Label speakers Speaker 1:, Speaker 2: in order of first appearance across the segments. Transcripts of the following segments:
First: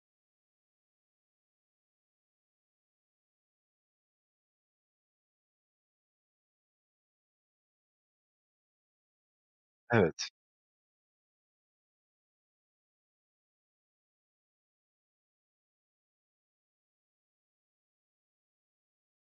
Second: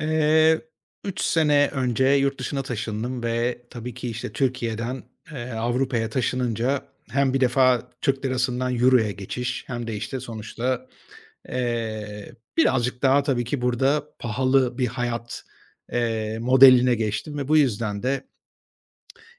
Speaker 1: Eee, 3 sene önce yurt dışına taşındım ve tabii ki, işte, Türkiye'den, Avrupa'ya taşınınca hem bir defa Türk lirasından euroya geçiş hem de, işte,
Speaker 2: Evet,
Speaker 1: sonuçta, birazcık daha tabii ki burada pahalı bir hayat, modeline geçtim ve bu yüzden de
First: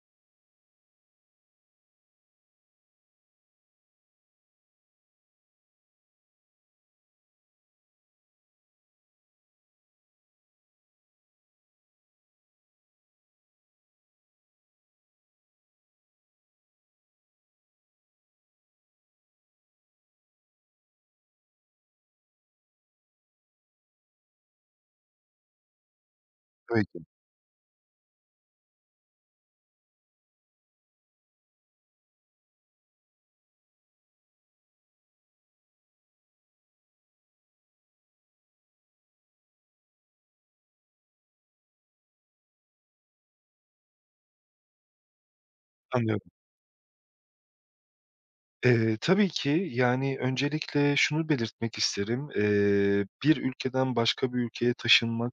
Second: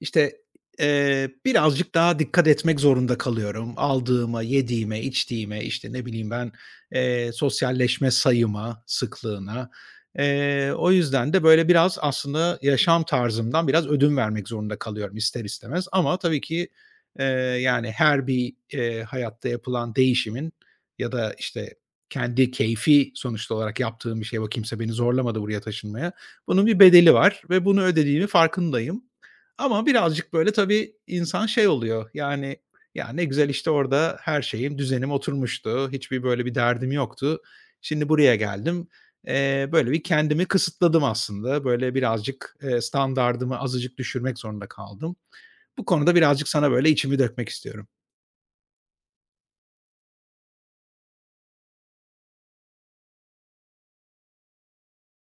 Speaker 1: işte, birazcık daha dikkat etmek zorunda kalıyorum. Aldığıma, yediğime, içtiğime, işte, ne bileyim ben, sosyalleşme sayıma, sıklığına. O yüzden de böyle biraz aslında yaşam tarzımdan biraz ödün vermek zorunda kalıyorum ister istemez ama tabii ki, eee, yani her bir, hayatta yapılan değişimin ya da, işte, kendi keyfi sonuçta olarak yaptığım bir şey, bu kimse beni zorlamadı buraya taşınmaya. Bunun bir
Speaker 2: tabii ki.
Speaker 1: bedeli var ve bunu ödediğimi farkındayım. Ama birazcık, böyle, tabii insan şey oluyor, yani, "Ya, ne güzel, işte, orada her şeyim, düzenim oturmuştu. Hiçbir, böyle, bir derdim yoktu. Şimdi buraya geldim." Böyle, bir kendimi kısıtladım aslında. Böyle, birazcık, standardımı azıcık düşürmek zorunda kaldım. Bu konuda
Speaker 2: Anlıyorum.
Speaker 1: birazcık sana, böyle, içimi dökmek istiyorum.
Speaker 2: Tabii ki, yani, öncelikle şunu belirtmek isterim. Bir ülkeden başka bir ülkeye taşınmak,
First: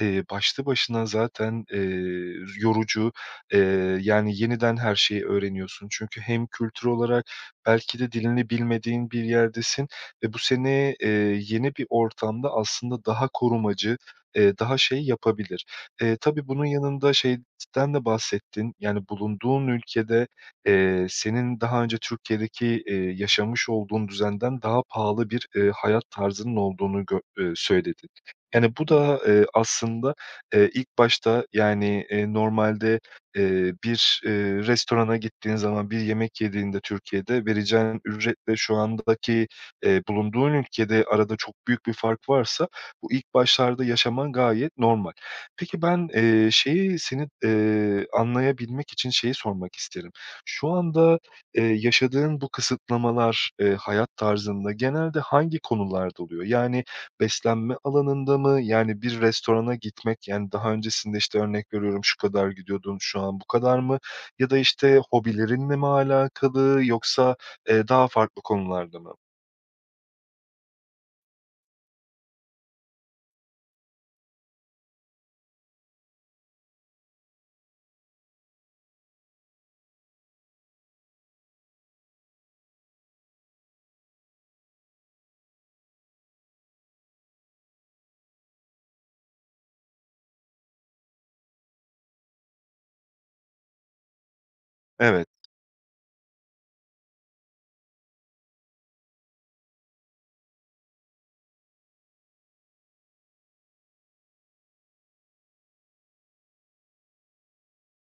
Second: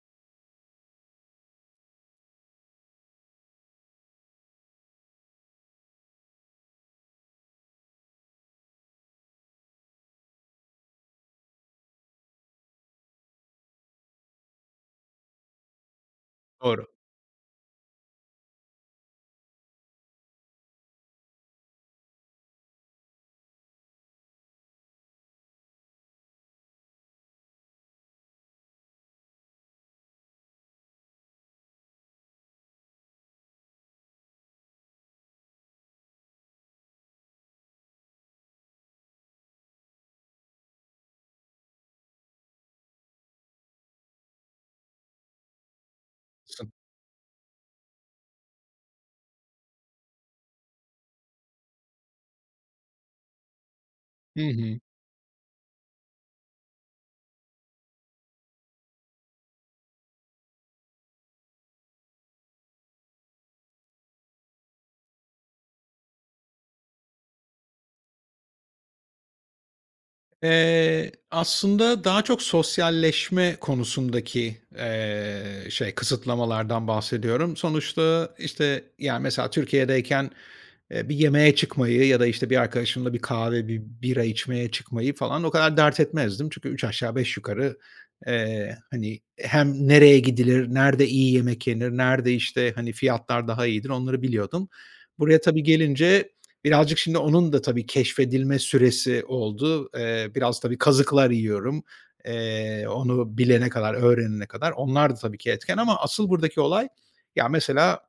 Speaker 2: başlı başına zaten, yorucu. Yani, yeniden her şeyi öğreniyorsun. Çünkü hem kültür olarak belki de dilini bilmediğin bir yerdesin ve bu seni, yeni bir ortamda aslında daha korumacı, daha şey yapabilir. Tabii bunun
Speaker 1: Doğru.
Speaker 2: yanında şeyden de bahsettin, yani, bulunduğun ülkede senin daha önce Türkiye'deki, yaşamış olduğun düzenden daha pahalı bir, hayat tarzının olduğunu gö söyledin. Yani, bu da, aslında, ilk başta, yani, normalde, bir, restorana gittiğin zaman, bir yemek yediğinde Türkiye'de vereceğin ücretle şu andaki, bulunduğun ülkede arada çok büyük bir fark varsa bu ilk başlarda yaşaman gayet normal. Peki ben,
Speaker 1: Haklısın.
Speaker 2: şeyi, seni, anlayabilmek için şeyi sormak isterim. Şu anda, yaşadığın bu kısıtlamalar, hayat
Speaker 1: Hı
Speaker 2: tarzında
Speaker 1: hı.
Speaker 2: genelde hangi konularda oluyor? Yani beslenme alanında mı? Yani bir restorana gitmek, yani daha öncesinde, işte, örnek veriyorum, şu kadar gidiyordun, şu an bu kadar mı? Ya da, işte, hobilerinle mi alakalı yoksa, daha farklı konularda mı?
Speaker 1: Aslında daha çok sosyalleşme konusundaki kısıtlamalardan bahsediyorum. Sonuçta, işte, yani, mesela Türkiye'deyken, bir yemeğe çıkmayı ya da, işte, bir arkadaşımla bir kahve, bir bira içmeye çıkmayı falan o kadar dert etmezdim. Çünkü 3 aşağı 5 yukarı, hani, hem nereye gidilir, nerede iyi yemek yenir, nerede, işte, hani, fiyatlar daha iyidir onları biliyordum.
Speaker 2: Evet,
Speaker 1: Buraya tabii gelince birazcık şimdi onun da tabii keşfedilme süresi oldu. Biraz tabii kazıklar yiyorum, onu bilene kadar, öğrenene kadar. Onlar da tabii ki etken ama asıl buradaki olay, ya, mesela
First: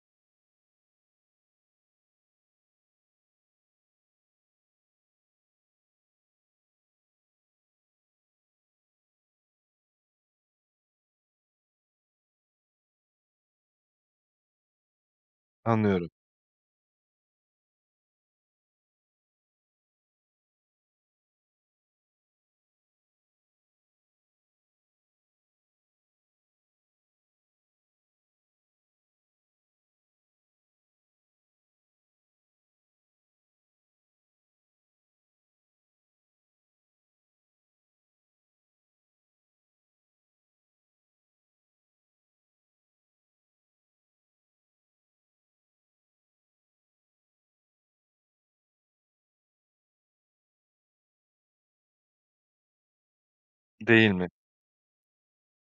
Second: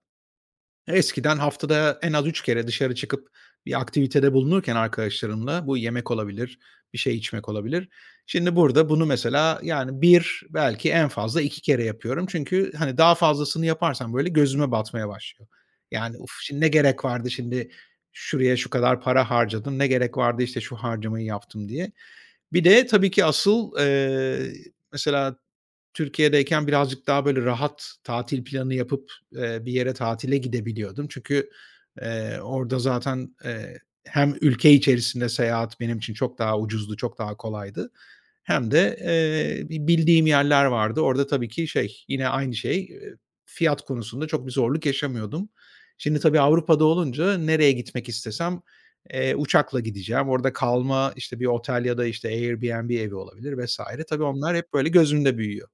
Speaker 1: eskiden haftada en az 3 kere dışarı çıkıp bir aktivitede bulunurken arkadaşlarımla bu yemek olabilir, bir şey içmek olabilir. Şimdi burada bunu mesela, yani bir belki en fazla 2 kere yapıyorum. Çünkü, hani, daha fazlasını yaparsam böyle gözüme batmaya başlıyor.
Speaker 2: anlıyorum.
Speaker 1: Yani, "Uf, şimdi ne gerek vardı, şimdi şuraya şu kadar para harcadım, ne gerek vardı, işte, şu harcamayı yaptım." diye. Bir de tabii ki asıl, mesela Türkiye'deyken birazcık daha böyle rahat tatil planı yapıp, bir yere tatile gidebiliyordum. Çünkü, orada zaten, hem ülke içerisinde seyahat benim için çok daha ucuzdu, çok daha kolaydı hem de, bildiğim yerler vardı. Orada tabii ki şey, yine aynı şey, fiyat konusunda çok bir zorluk yaşamıyordum. Şimdi tabii Avrupa'da olunca nereye gitmek istesem, uçakla gideceğim. Orada kalma, işte, bir otel ya da, işte, Airbnb evi olabilir vesaire.
Speaker 2: Değil
Speaker 1: Tabii
Speaker 2: mi?
Speaker 1: onlar hep böyle gözümde büyüyor.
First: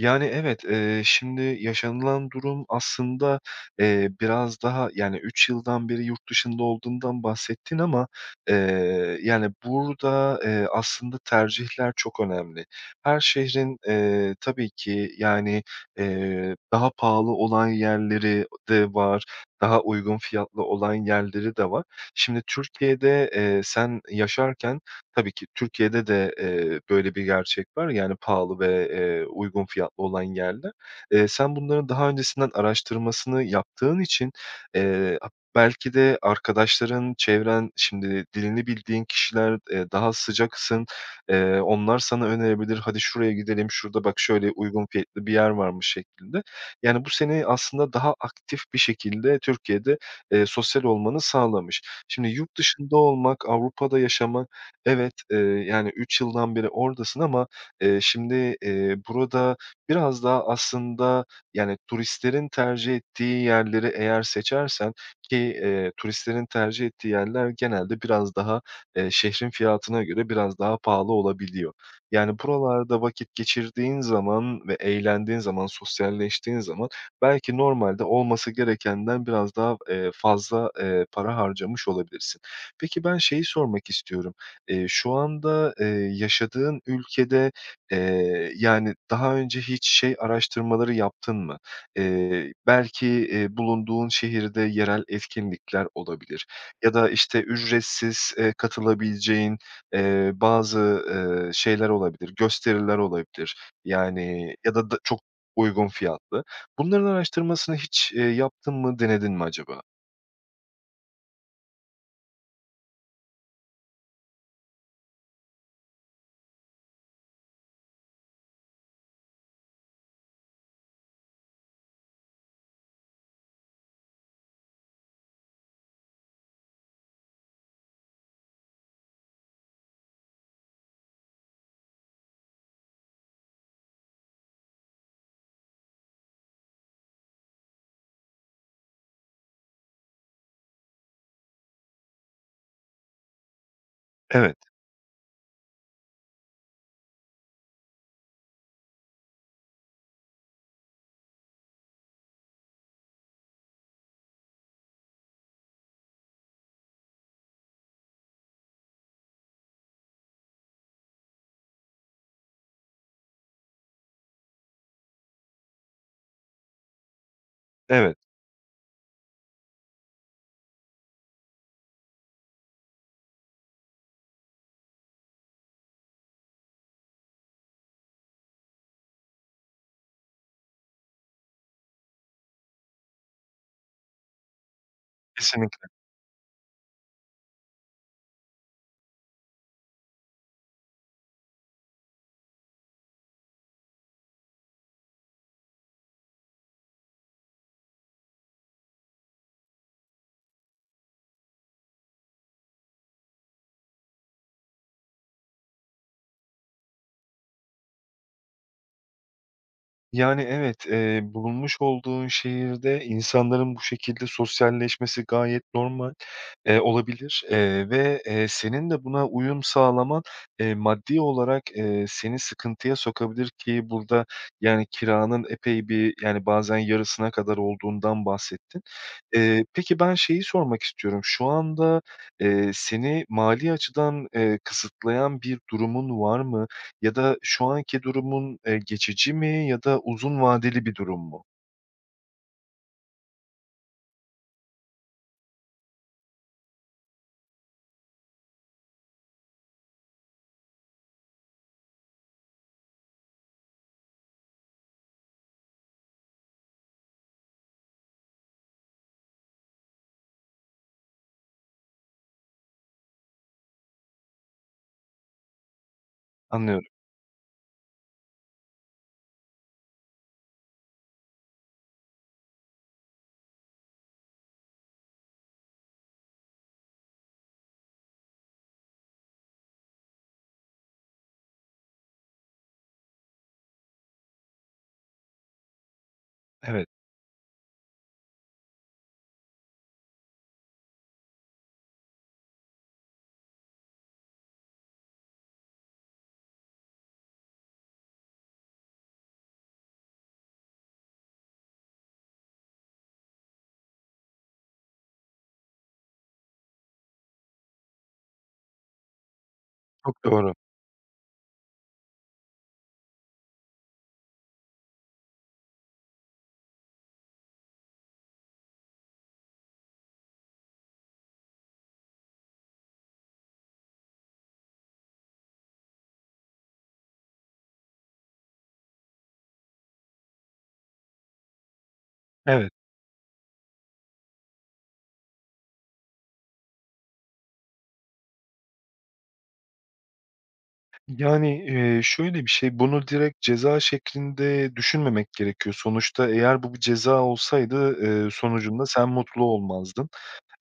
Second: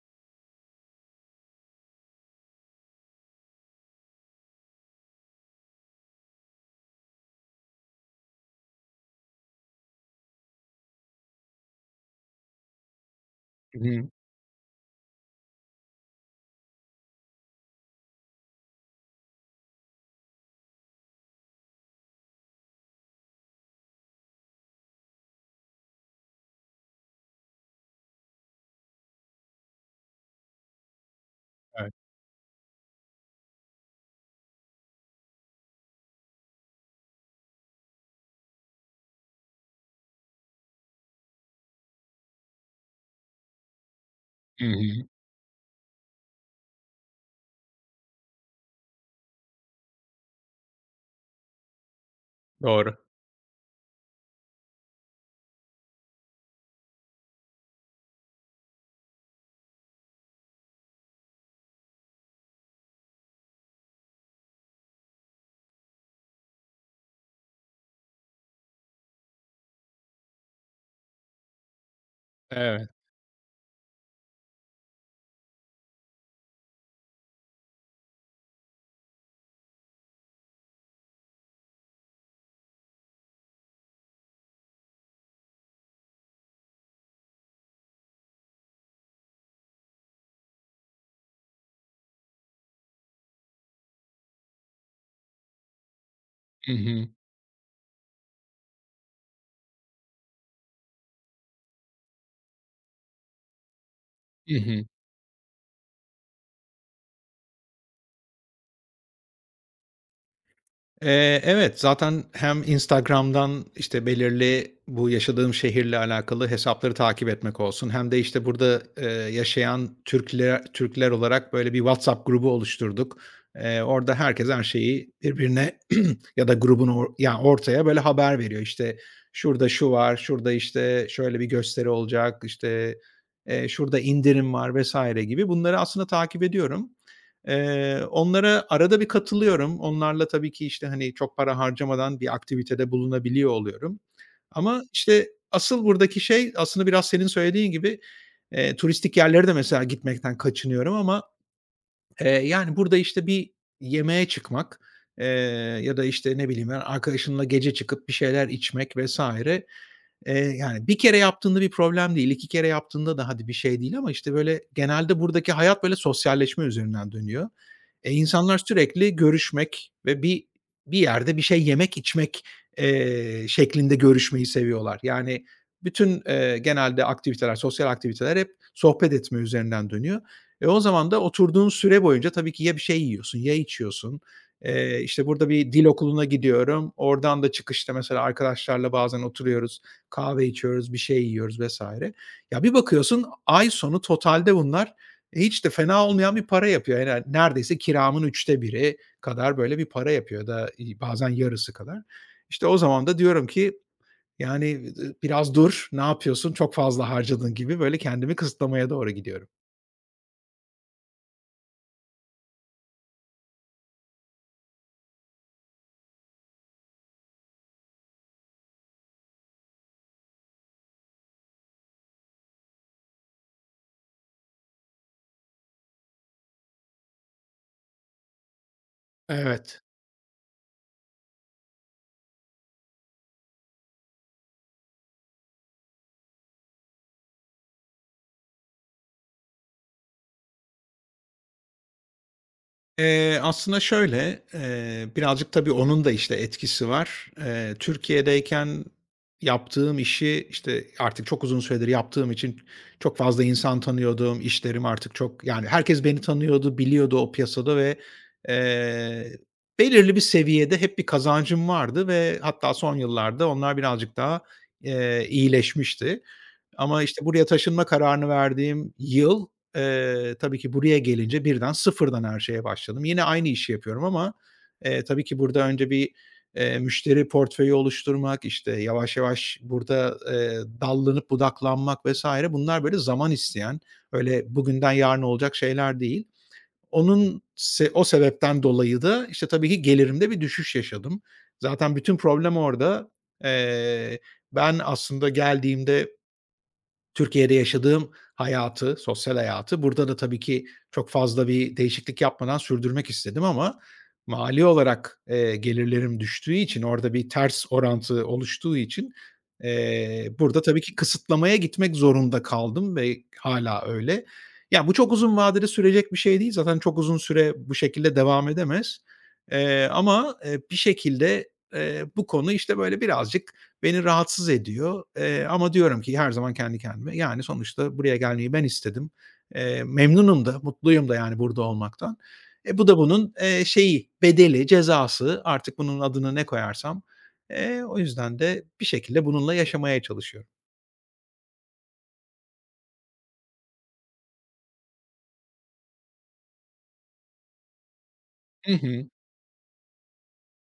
Speaker 2: Yani, evet, şimdi yaşanılan durum aslında, biraz daha, yani, 3 yıldan beri yurt dışında olduğundan bahsettin ama, yani, burada, aslında tercihler çok önemli. Her şehrin,
Speaker 1: Hı hı.
Speaker 2: tabii ki, yani, daha pahalı olan yerleri de var, daha uygun fiyatlı olan yerleri de var. Şimdi Türkiye'de, sen yaşarken tabii ki Türkiye'de de, böyle bir gerçek var. Yani pahalı ve, uygun fiyatlı olan yerler. Sen bunların
Speaker 1: Evet.
Speaker 2: daha öncesinden araştırmasını yaptığın için, a belki de arkadaşların, çevren, şimdi dilini bildiğin kişiler, daha sıcaksın. Onlar sana önerebilir. "Hadi şuraya gidelim, şurada bak şöyle
Speaker 1: Hı
Speaker 2: uygun
Speaker 1: hı.
Speaker 2: fiyatlı bir yer varmış." şeklinde. Yani bu seni aslında daha aktif bir şekilde Türkiye'de, sosyal olmanı sağlamış. Şimdi yurt dışında
Speaker 1: Doğru.
Speaker 2: olmak, Avrupa'da yaşamak evet, yani 3 yıldan beri oradasın ama, şimdi, burada biraz daha aslında, yani, turistlerin tercih ettiği yerleri eğer seçersen ki, turistlerin tercih ettiği yerler genelde biraz daha, şehrin fiyatına göre biraz daha pahalı olabiliyor. Yani,
Speaker 1: Evet.
Speaker 2: buralarda vakit geçirdiğin zaman ve eğlendiğin zaman, sosyalleştiğin zaman belki normalde olması gerekenden biraz daha, fazla, para harcamış olabilirsin. Peki ben şeyi sormak istiyorum. Şu anda, yaşadığın ülkede, yani, daha önce hiç şey araştırmaları yaptın mı? Belki, bulunduğun şehirde yerel etkinlikler olabilir
Speaker 1: Hı
Speaker 2: ya
Speaker 1: hı.
Speaker 2: da, işte, ücretsiz, katılabileceğin, bazı, şeyler olabilir, gösteriler olabilir, yani,
Speaker 1: Hı
Speaker 2: ya
Speaker 1: hı.
Speaker 2: da da çok uygun fiyatlı. Bunların araştırmasını hiç, yaptın mı, denedin mi acaba?
Speaker 1: Evet, zaten hem Instagram'dan, işte, belirli bu yaşadığım şehirle alakalı hesapları takip etmek olsun hem de, işte, burada, yaşayan Türkler olarak böyle bir WhatsApp grubu oluşturduk. Orada herkes her şeyi birbirine ya da grubun ortaya böyle haber veriyor. İşte, şurada şu var, şurada, işte, şöyle bir gösteri olacak, işte, şurada indirim var vesaire gibi bunları aslında takip ediyorum. Onlara arada bir katılıyorum. Onlarla tabii ki, işte, hani, çok para harcamadan bir aktivitede bulunabiliyor oluyorum.
Speaker 2: Evet,
Speaker 1: Ama, işte, asıl buradaki şey aslında biraz senin söylediğin gibi, turistik yerlere de mesela gitmekten kaçınıyorum ama. Yani, burada, işte, bir yemeğe çıkmak, eee, ya da, işte, ne bileyim, ben, arkadaşınla gece çıkıp bir şeyler içmek vesaire. Yani, bir kere yaptığında bir problem değil, 2 kere yaptığında da hadi bir şey değil ama, işte, böyle, genelde buradaki hayat, böyle, sosyalleşme üzerinden dönüyor.
Speaker 2: evet,
Speaker 1: İnsanlar sürekli görüşmek ve bir yerde bir şey yemek, içmek, şeklinde görüşmeyi seviyorlar. Yani, bütün, genelde aktiviteler, sosyal aktiviteler hep sohbet etme üzerinden dönüyor. O zaman da oturduğun süre boyunca tabii ki ya bir şey yiyorsun ya içiyorsun. İşte, burada bir dil
Speaker 2: kesinlikle.
Speaker 1: okuluna gidiyorum. Oradan da çıkışta mesela arkadaşlarla bazen oturuyoruz, kahve içiyoruz, bir şey yiyoruz vesaire. Ya, bir bakıyorsun ay sonu totalde bunlar hiç de fena olmayan bir para yapıyor. Yani, neredeyse kiramın üçte biri kadar böyle bir para yapıyor da, bazen yarısı kadar. İşte, o zaman da diyorum ki, yani, "Biraz dur, ne yapıyorsun, çok fazla harcadın." gibi böyle kendimi kısıtlamaya doğru gidiyorum.
Speaker 2: Yani, evet, bulunmuş olduğun şehirde insanların bu şekilde sosyalleşmesi gayet normal, olabilir, ve, senin de buna uyum sağlaman, maddi olarak, seni sıkıntıya sokabilir ki burada, yani, kiranın epey bir, yani, bazen yarısına kadar olduğundan bahsettin.
Speaker 1: Evet.
Speaker 2: Peki ben şeyi sormak istiyorum. Şu anda, seni mali açıdan, kısıtlayan bir durumun var mı? Ya da şu anki durumun, geçici mi ya da uzun vadeli bir durum mu?
Speaker 1: Aslında şöyle, birazcık tabii onun da, işte, etkisi var. Türkiye'deyken yaptığım işi, işte, artık çok uzun süredir yaptığım için çok fazla insan tanıyordum. İşlerim artık çok yani herkes beni tanıyordu, biliyordu o piyasada ve, eee, belirli bir seviyede hep bir kazancım vardı ve hatta son yıllarda onlar birazcık daha, iyileşmişti.
Speaker 2: Anlıyorum.
Speaker 1: Ama, işte, buraya taşınma kararını verdiğim yıl, tabii ki buraya gelince birden sıfırdan her şeye başladım. Yine aynı işi yapıyorum ama, tabii ki burada önce bir, müşteri portföyü oluşturmak, işte, yavaş yavaş burada, dallanıp budaklanmak vs. bunlar böyle zaman isteyen, öyle bugünden yarına olacak şeyler değil.
Speaker 2: Evet,
Speaker 1: Onun se o sebepten dolayı da, işte, tabii ki gelirimde bir düşüş yaşadım. Zaten bütün problem orada. Eee, Ben aslında geldiğimde Türkiye'de yaşadığım hayatı, sosyal hayatı burada da tabii ki çok fazla bir değişiklik yapmadan sürdürmek istedim ama mali olarak, gelirlerim düştüğü için orada bir ters orantı oluştuğu için,
Speaker 2: çok doğru.
Speaker 1: burada tabii ki kısıtlamaya gitmek zorunda kaldım ve hâlâ öyle. Ya, bu çok uzun vadede sürecek bir şey değil. Zaten çok uzun süre bu şekilde devam edemez. Ama, bir şekilde, bu konu, işte, böyle birazcık beni rahatsız ediyor, ama diyorum ki her zaman kendi kendime, yani, sonuçta buraya gelmeyi ben istedim. Memnunum da, mutluyum da, yani, burada olmaktan.
Speaker 2: Evet.
Speaker 1: Bu da bunun, bedeli, cezası, artık bunun adını ne koyarsam. O yüzden de bir şekilde bununla yaşamaya çalışıyorum.
Speaker 2: Yani, şöyle bir şey, bunu direkt ceza şeklinde düşünmemek gerekiyor. Sonuçta eğer bu bir ceza olsaydı,
Speaker 1: Hı
Speaker 2: sonucunda
Speaker 1: hı.
Speaker 2: sen mutlu olmazdın.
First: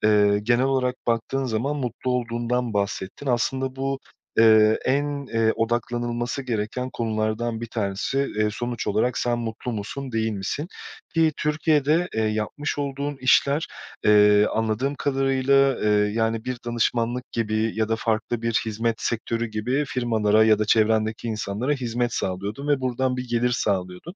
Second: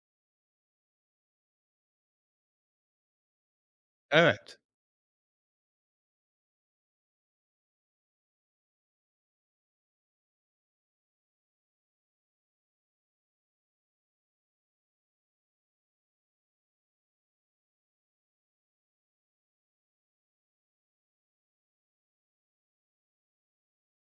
Speaker 2: Genel olarak baktığın zaman mutlu olduğundan bahsettin. Aslında bu,
Speaker 1: Evet,
Speaker 2: en, odaklanılması gereken konulardan bir tanesi. Sonuç olarak sen mutlu musun, değil misin? Ki Türkiye'de, yapmış olduğun işler, anladığım kadarıyla, yani, bir danışmanlık gibi ya da farklı bir hizmet sektörü gibi firmalara ya da çevrendeki insanlara hizmet sağlıyordun ve buradan bir gelir sağlıyordun.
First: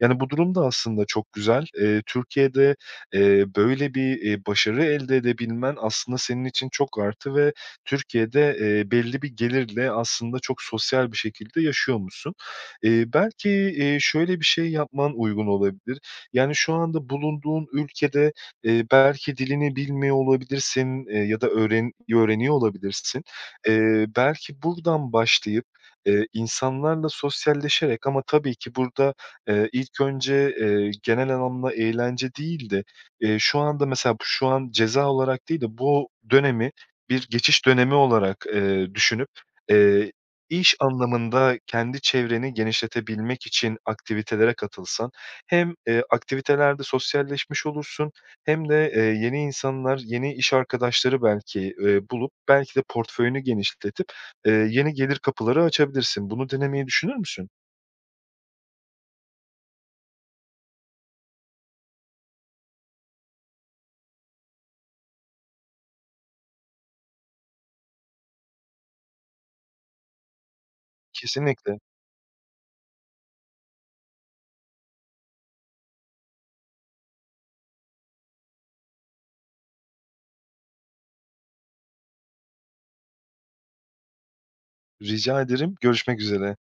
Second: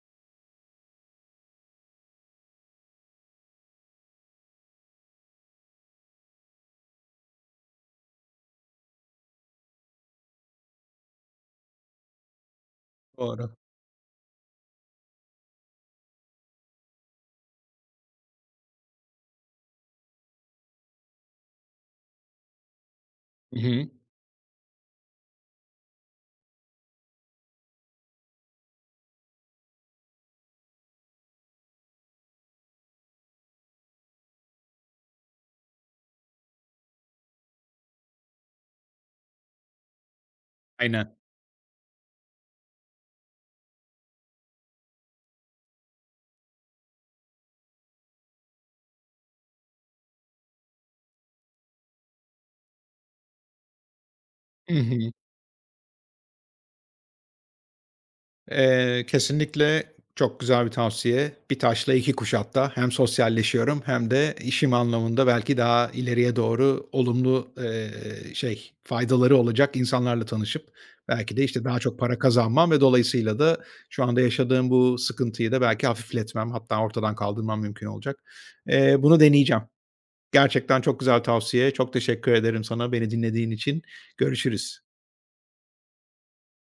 Speaker 2: Yani, bu durum da aslında çok güzel. Türkiye'de, böyle bir, başarı elde edebilmen aslında senin için çok artı ve Türkiye'de, belli bir gelirle aslında çok sosyal bir şekilde yaşıyormuşsun. Belki,
Speaker 1: doğru.
Speaker 2: şöyle bir şey yapman uygun olabilir. Yani, şu anda bulunduğun ülkede, belki dilini bilmiyor olabilirsin, ya da öğreniyor olabilirsin.
Speaker 1: Hı hı.
Speaker 2: Belki buradan başlayıp, insanlarla sosyalleşerek ama tabii ki burada ilk önce, genel anlamda eğlence değil de, şu anda mesela bu şu an ceza olarak değil de bu dönemi bir geçiş dönemi olarak, düşünüp, eee, iş
Speaker 1: Aynen.
Speaker 2: anlamında kendi çevreni genişletebilmek için aktivitelere katılsan hem, aktivitelerde sosyalleşmiş olursun hem de, yeni insanlar, yeni iş arkadaşları belki, bulup belki de portföyünü genişletip,
Speaker 1: Hı
Speaker 2: yeni
Speaker 1: hı.
Speaker 2: gelir kapıları açabilirsin. Bunu denemeyi düşünür müsün?
Speaker 1: Kesinlikle çok güzel bir tavsiye. Bir taşla iki kuş hatta. Hem sosyalleşiyorum hem de işim anlamında belki daha ileriye doğru olumlu, faydaları olacak insanlarla tanışıp belki de, işte,
Speaker 2: Kesinlikle.
Speaker 1: daha çok para kazanmam ve dolayısıyla da şu anda yaşadığım bu sıkıntıyı da belki hafifletmem hatta ortadan kaldırmam mümkün olacak. Bunu deneyeceğim. Gerçekten çok güzel tavsiye. Çok teşekkür ederim sana beni dinlediğin için. Görüşürüz.
Speaker 2: Rica ederim. Görüşmek üzere.